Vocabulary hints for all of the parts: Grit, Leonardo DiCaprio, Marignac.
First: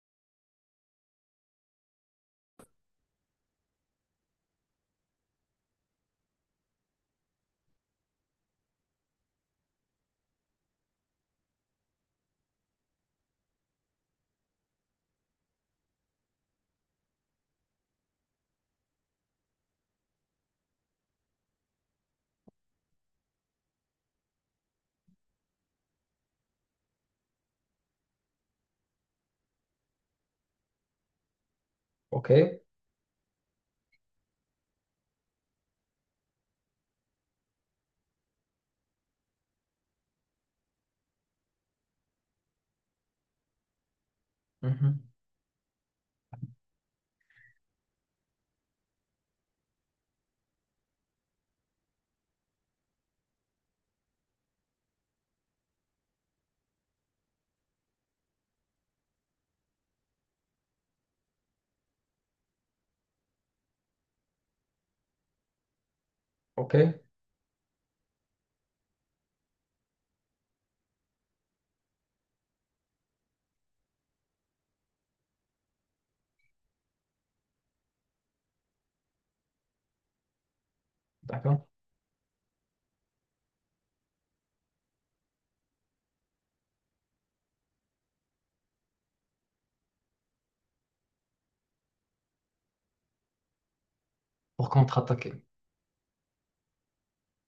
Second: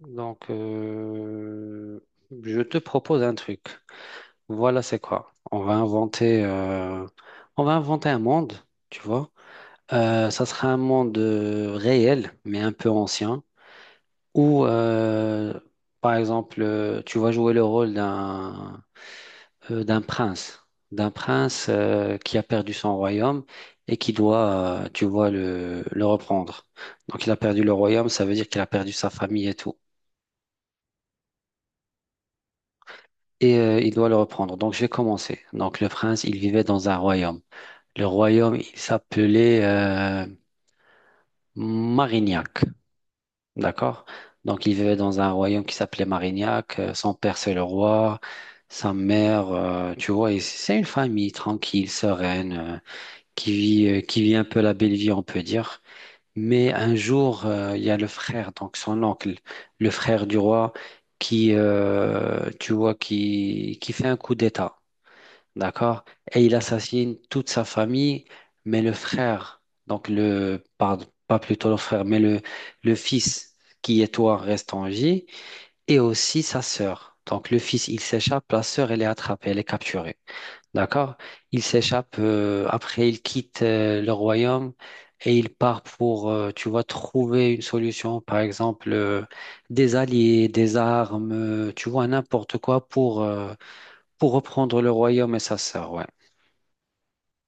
Donc, euh, je te propose un truc. Voilà, c'est quoi? On va inventer un monde, tu vois. Ça sera un monde réel, mais un peu ancien, où, par exemple, tu vas jouer le rôle d'un prince, d'un prince qui a perdu son royaume et qui doit, tu vois, le reprendre. Donc, il a perdu le royaume, ça veut dire qu'il a perdu sa famille et tout. Ok. Et il doit le reprendre. Donc, je vais commencer. Donc, le prince, il vivait dans un royaume. Le royaume, il s'appelait Marignac. D'accord? Donc, il vivait Mhm. dans un royaume qui s'appelait Marignac. Son père, c'est le roi. Sa mère, tu vois, et c'est une famille tranquille, sereine, qui vit un peu la belle vie, on peut dire. Mais un jour, il y a le frère, donc son oncle, le frère du roi, qui, tu vois, qui fait un coup d'État. D'accord? Et il Ok. assassine toute sa famille, mais le frère, donc le, pardon, pas plutôt le frère, mais le fils qui est toi reste en vie, et aussi sa sœur. Donc le fils, il s'échappe, la sœur, elle est attrapée, elle est capturée. D'accord? D'accord. Il s'échappe, après il quitte le royaume et il part pour, tu vois, trouver une solution, par exemple, des alliés, des armes, tu vois, n'importe quoi pour Pour reprendre le contre-attaquer. royaume et sa sœur, ouais.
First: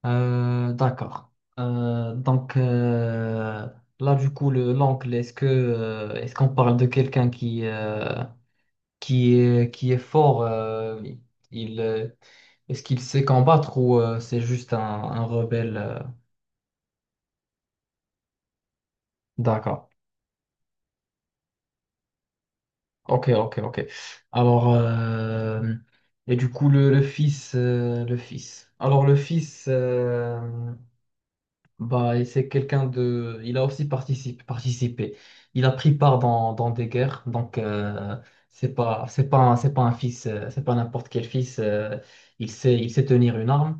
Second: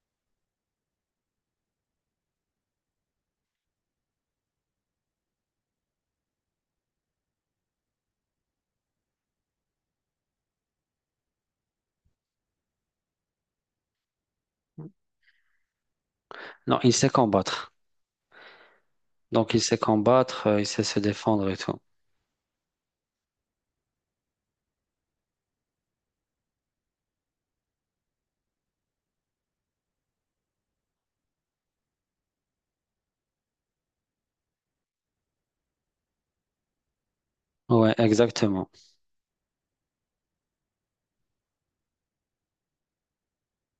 Euh, d'accord. Euh, donc euh, Là, du coup, le l'angle, est-ce qu'on parle de quelqu'un qui est fort, il est-ce qu'il sait combattre ou c'est juste un rebelle? Non, il sait combattre. Donc, il sait D'accord. combattre, il sait se défendre et tout. Ok. Alors euh, et du coup le fils, et c'est quelqu'un de... Il a aussi participé. Il a pris part dans des guerres. Ouais, exactement. C'est pas un fils, c'est pas n'importe quel fils. Il sait, il sait tenir une arme.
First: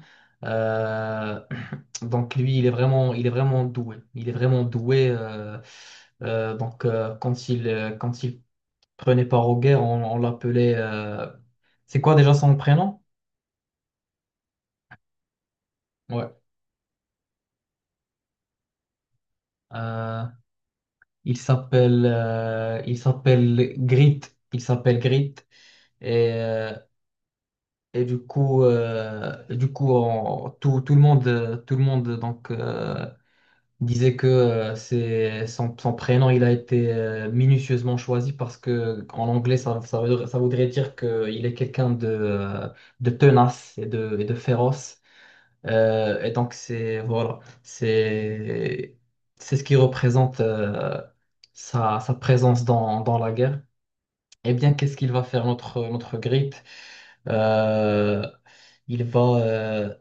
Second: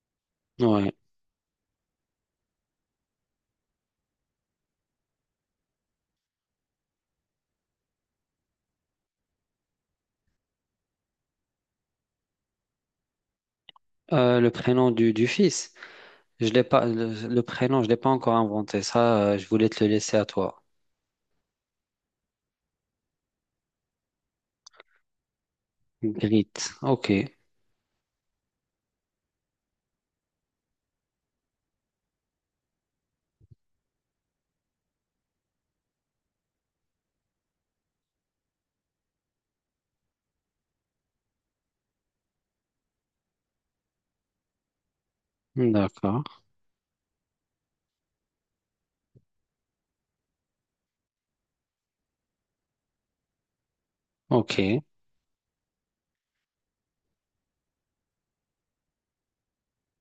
Ouais. Euh, donc lui, il est vraiment doué. Il est vraiment doué. Quand il... quand il prenait part aux guerres, on l'appelait... c'est quoi déjà son prénom? Le prénom du fils, Ouais. je l'ai pas, le prénom, je l'ai pas encore inventé. Ça, je voulais te le laisser à Euh, toi. Il s'appelle Grit. Il s'appelle Grit. Et, Grit. euh, Ok. et du coup, tout le monde donc, disait que son prénom il a été minutieusement choisi parce que en anglais, ça voudrait dire qu'il est quelqu'un de tenace et de féroce. D'accord. Et donc, c'est voilà, c'est ce qui représente sa présence dans la guerre. Eh bien, Ok. qu'est-ce qu'il va faire notre Grip? Euh, il va, euh,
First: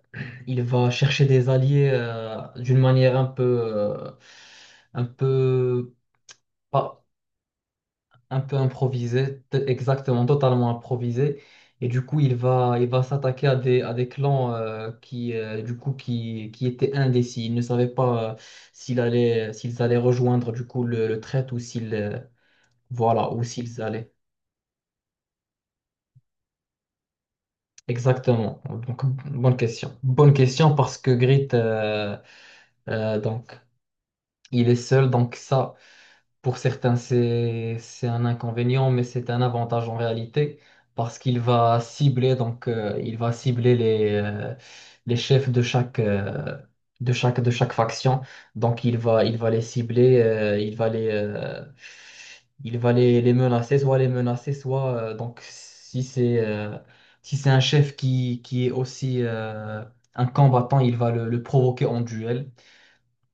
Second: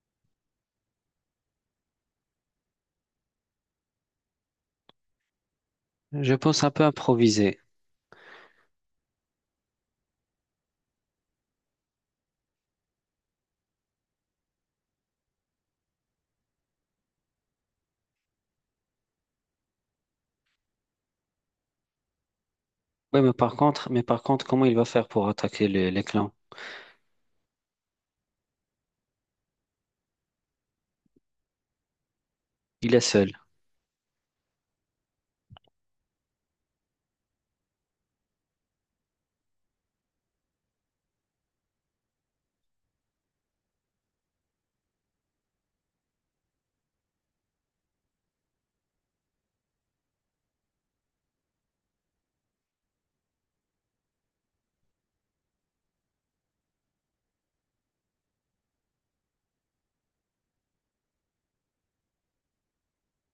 il va chercher des alliés, d'une manière un peu Je pense un peu pas, improviser. un peu improvisé, t- exactement, totalement improvisé. Et du coup, il va s'attaquer à des clans, qui, du coup, qui étaient indécis. Ils ne savaient pas s'ils allaient rejoindre du coup le traître ou Ouais, voilà, ou s'ils mais allaient. par contre, comment il va faire pour attaquer les clans? Exactement. Donc, bonne question. Bonne question parce que Grit, Il est seul. donc, il est seul. Donc ça, pour certains, c'est un inconvénient, mais c'est un avantage en réalité parce qu'il va cibler, il va cibler les chefs de chaque faction. Donc, il va les cibler, il va les menacer, soit les menacer, soit si c'est un chef qui est aussi, un combattant, il va le provoquer en duel.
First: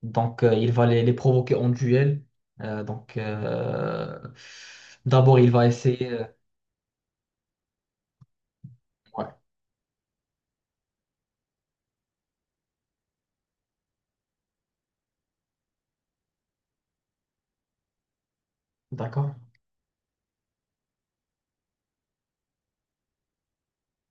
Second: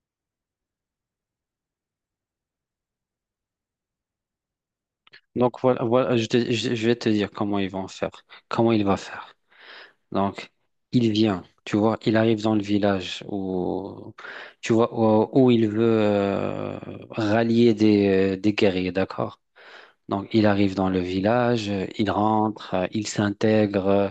Il va les provoquer en duel. Euh, donc, euh, D'abord, il Donc va voilà, essayer. voilà, je vais te dire comment ils vont faire, comment il va Ouais, faire. Donc, il vient, tu vois, il arrive dans le village où, tu vois, où il veut rallier des guerriers, d'accord. d'accord? Donc, il arrive dans le village, il rentre, il s'intègre.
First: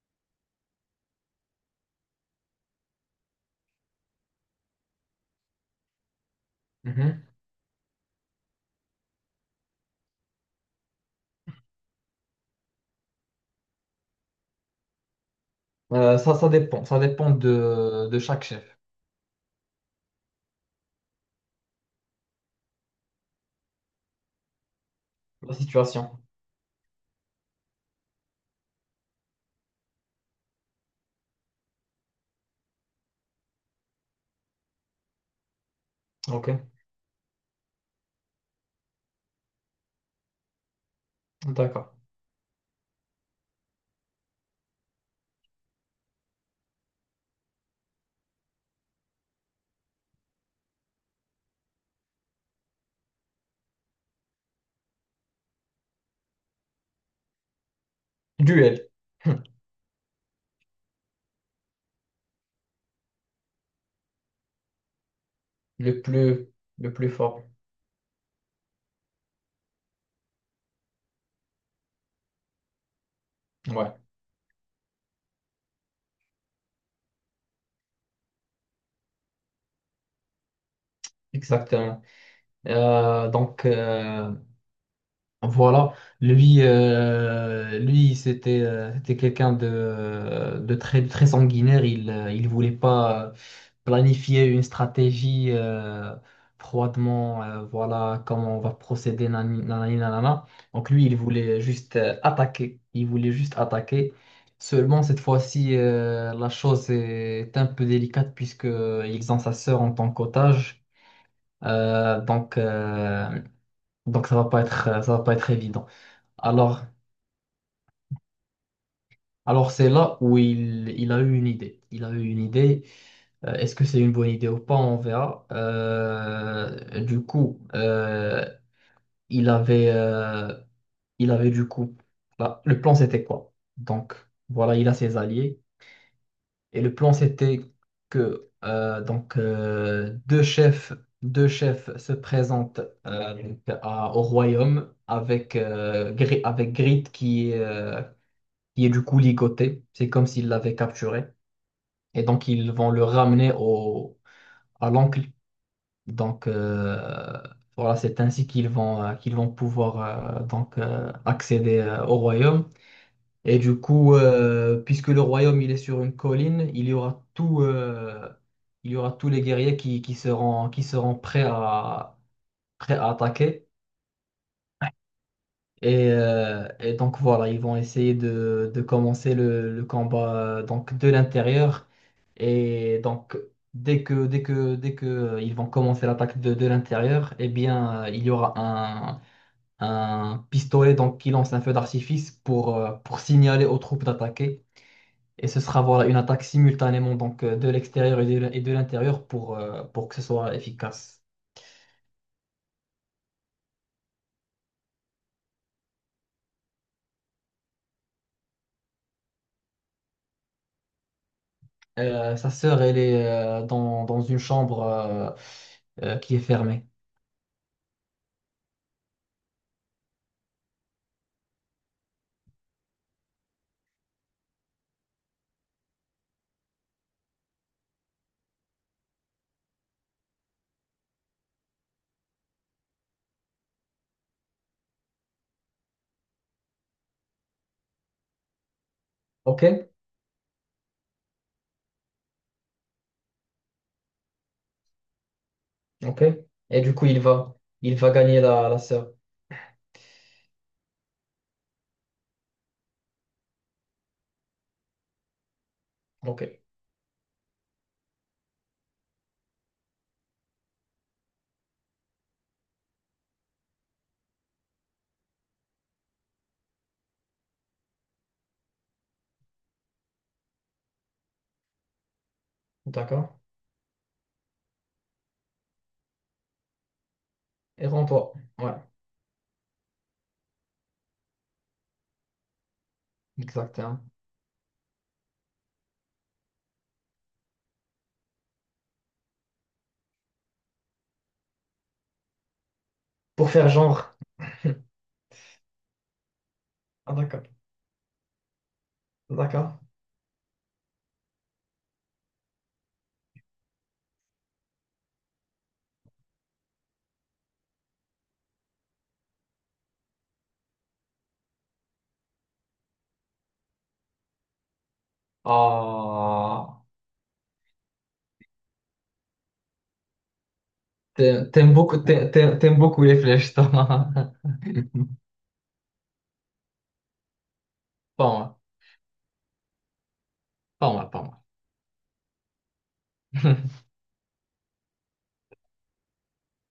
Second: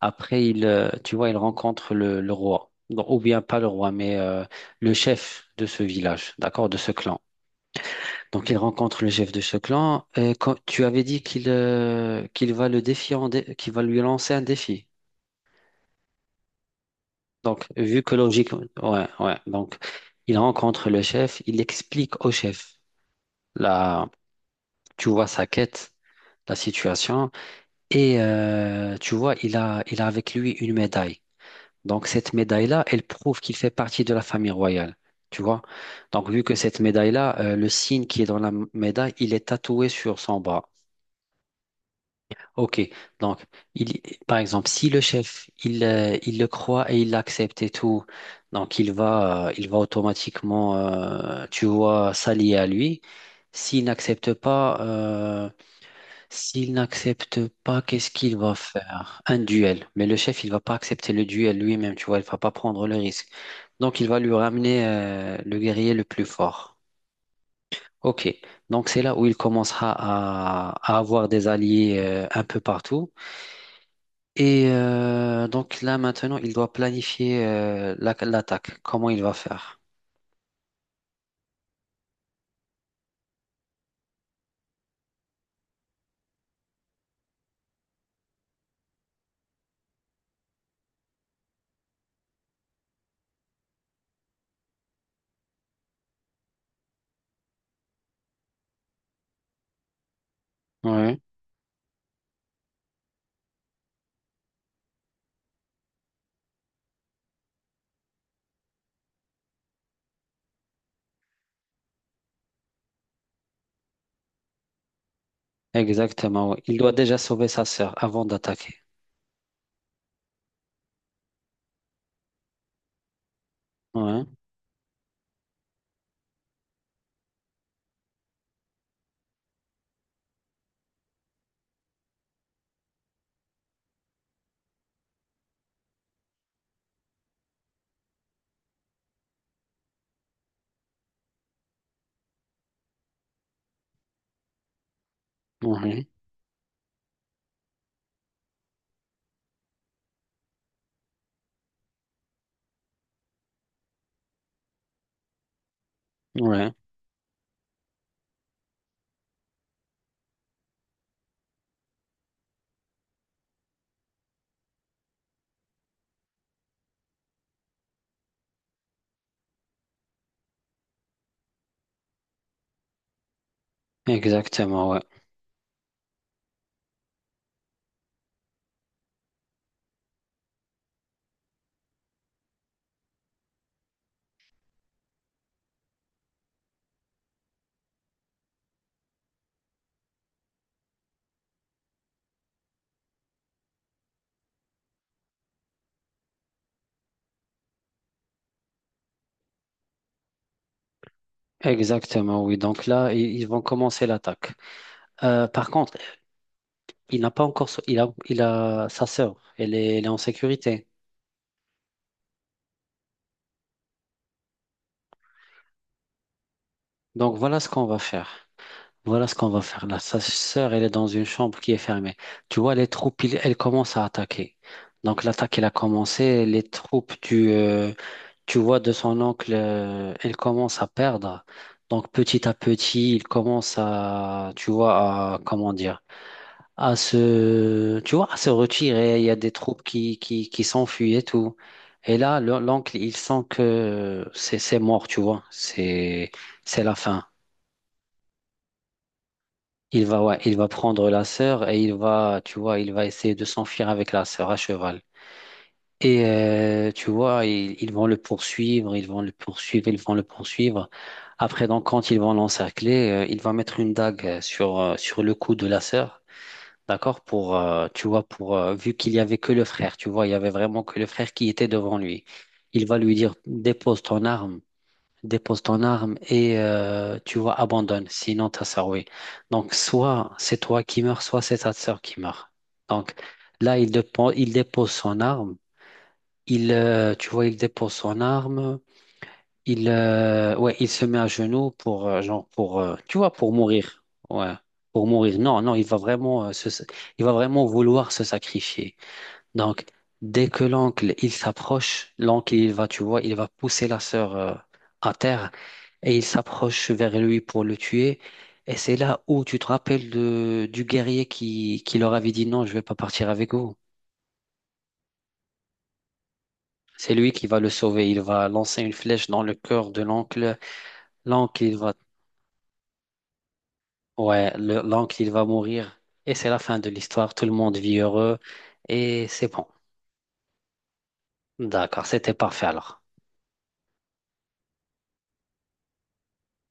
Après, tu vois, il rencontre le roi. Donc, ou bien pas le roi, mais le chef de ce village, d'accord, de ce clan. Mhm. Donc, il rencontre le chef de ce clan. Quand, tu avais dit qu'il va le défier, qu'il va lui lancer un défi. Ça dépend. Ça dépend Donc, vu que de chaque logique, chef, ouais, ouais. Donc, il rencontre le chef, il explique au chef. Là, tu vois sa la quête, situation. la situation. Et tu vois, il a avec lui une médaille. Donc, cette médaille-là, elle prouve qu'il fait partie de la famille royale. Tu vois? Donc, vu Ok, que cette médaille-là, le signe qui est dans médaille, il est tatoué sur son bras. d'accord. Ok, donc il, par exemple, si le chef il le croit et il l'accepte et tout, donc il va automatiquement tu vois s'allier à lui. S'il n'accepte pas euh, s'il n'accepte pas, qu'est-ce qu'il va Duel. faire? Un duel. Mais le chef il va pas accepter le duel lui-même, tu vois, il va pas prendre le risque. Donc il va lui ramener le guerrier le le plus plus, fort. le plus fort. Ok, donc c'est là où il commencera à avoir des alliés un peu partout. Ouais, Et donc là maintenant, il doit planifier l'attaque, comment il va faire. exactement. Euh, donc, euh, Voilà, lui c'était c'était quelqu'un de très, très sanguinaire. Il voulait pas planifier une stratégie froidement. Voilà comment on va procéder, nani- nanani, nanana. Donc lui, il Oui, voulait juste attaquer. Il voulait juste attaquer. Seulement, cette fois-ci, la chose est un peu délicate puisque ils ont sa sœur en tant qu'otage. Euh, donc, euh, donc ça va pas être, ça va pas être évident. exactement. Ouais. Il Alors, doit déjà sauver sa sœur avant d'attaquer. alors c'est là où il a eu une idée. Il a eu une idée. Est-ce que c'est une Oui, bonne idée ou pas? On verra. Il avait, euh, il avait du coup, là, le plan c'était quoi? Donc, voilà, il a ses alliés. Et le plan c'était que deux chefs se présentent donc, à- au royaume avec, oui, Gri- avec Grid qui est qui est du coup ligoté. C'est comme s'il l'avait capturé. Et donc, ils vont le ramener à l'oncle. Donc, oui, euh, voilà, c'est ainsi qu'ils vont pouvoir accéder au royaume. Et du coup, puisque le royaume il est sur une colline, il y aura tous les guerriers qui seront prêts à, prêts à attaquer. exactement. Ouais. Et donc voilà, ils vont essayer de commencer le combat, donc de l'intérieur. Et donc, dès que ils vont commencer l'attaque de l'intérieur, eh bien, il y aura un pistolet donc, qui lance un feu d'artifice pour signaler aux troupes d'attaquer. Et ce sera voilà, une attaque simultanément donc, de l'extérieur et de l'intérieur pour que ce soit efficace. Exactement, oui. Donc là, ils vont commencer l'attaque. Par contre, il n'a pas encore, sau- il a sa sœur. Elle est en sécurité. Sa sœur, elle est dans une chambre qui est fermée. Donc voilà ce qu'on va faire. Voilà ce qu'on va faire là. Sa sœur, elle est dans une chambre qui est fermée. Tu vois, les troupes, elles commencent à attaquer. Donc l'attaque, elle a commencé. Les troupes, tu vois, de son oncle, elles commencent à perdre. Donc petit à petit, il commence à, tu vois, à, comment dire, à se, tu vois, à se retirer. Il y a des Ok, troupes qui s'enfuient et tout. Et là, l'oncle, il sent que c'est mort, tu vois. ok. Et C'est la du coup, fin. Il va gagner la sœur. Il va, ouais, il va prendre la sœur et il va, tu vois, il va essayer de s'enfuir avec la sœur à cheval. Et Ok, tu vois, ils vont le poursuivre, ils vont le poursuivre, ils vont le poursuivre. Après, donc, quand ils vont l'encercler, il va mettre une dague sur, sur le cou de la sœur, d'accord? Pour, tu vois, pour, vu qu'il y avait que le frère, tu vois, il y avait vraiment que le frère qui était devant lui. Il va lui d'accord. dire, dépose ton arme, dépose ton arme et tu vois, Et abandonne, rends-toi. sinon ta Ouais. sœur, oui. Donc, soit c'est toi qui meurs, soit c'est ta sœur qui meurt. Donc, là, Exactement. Il dépose son arme, tu vois, il dépose son arme, ouais, il se met à genoux pour, genre, pour, tu vois, Pour pour faire mourir, genre. ouais, pour mourir. Non, non, Ah, il va d'accord. vraiment vouloir se sacrifier. D'accord. Donc, dès que l'oncle, il s'approche, l'oncle, il va, tu vois, il va pousser la sœur, à terre et il s'approche vers lui pour le tuer. Et c'est là où tu te rappelles de, du guerrier qui leur avait dit non, je vais pas partir avec vous. Ah, C'est lui qui va le sauver. Il va lancer une flèche dans le cœur de l'oncle. L'oncle, il va, t'aimes beaucoup les flèches, toi. ouais, l'oncle, il va mourir. Et c'est la fin de l'histoire. Tout le monde vit Pas heureux. moi, Et c'est bon. Pas moi. D'accord, c'était parfait alors.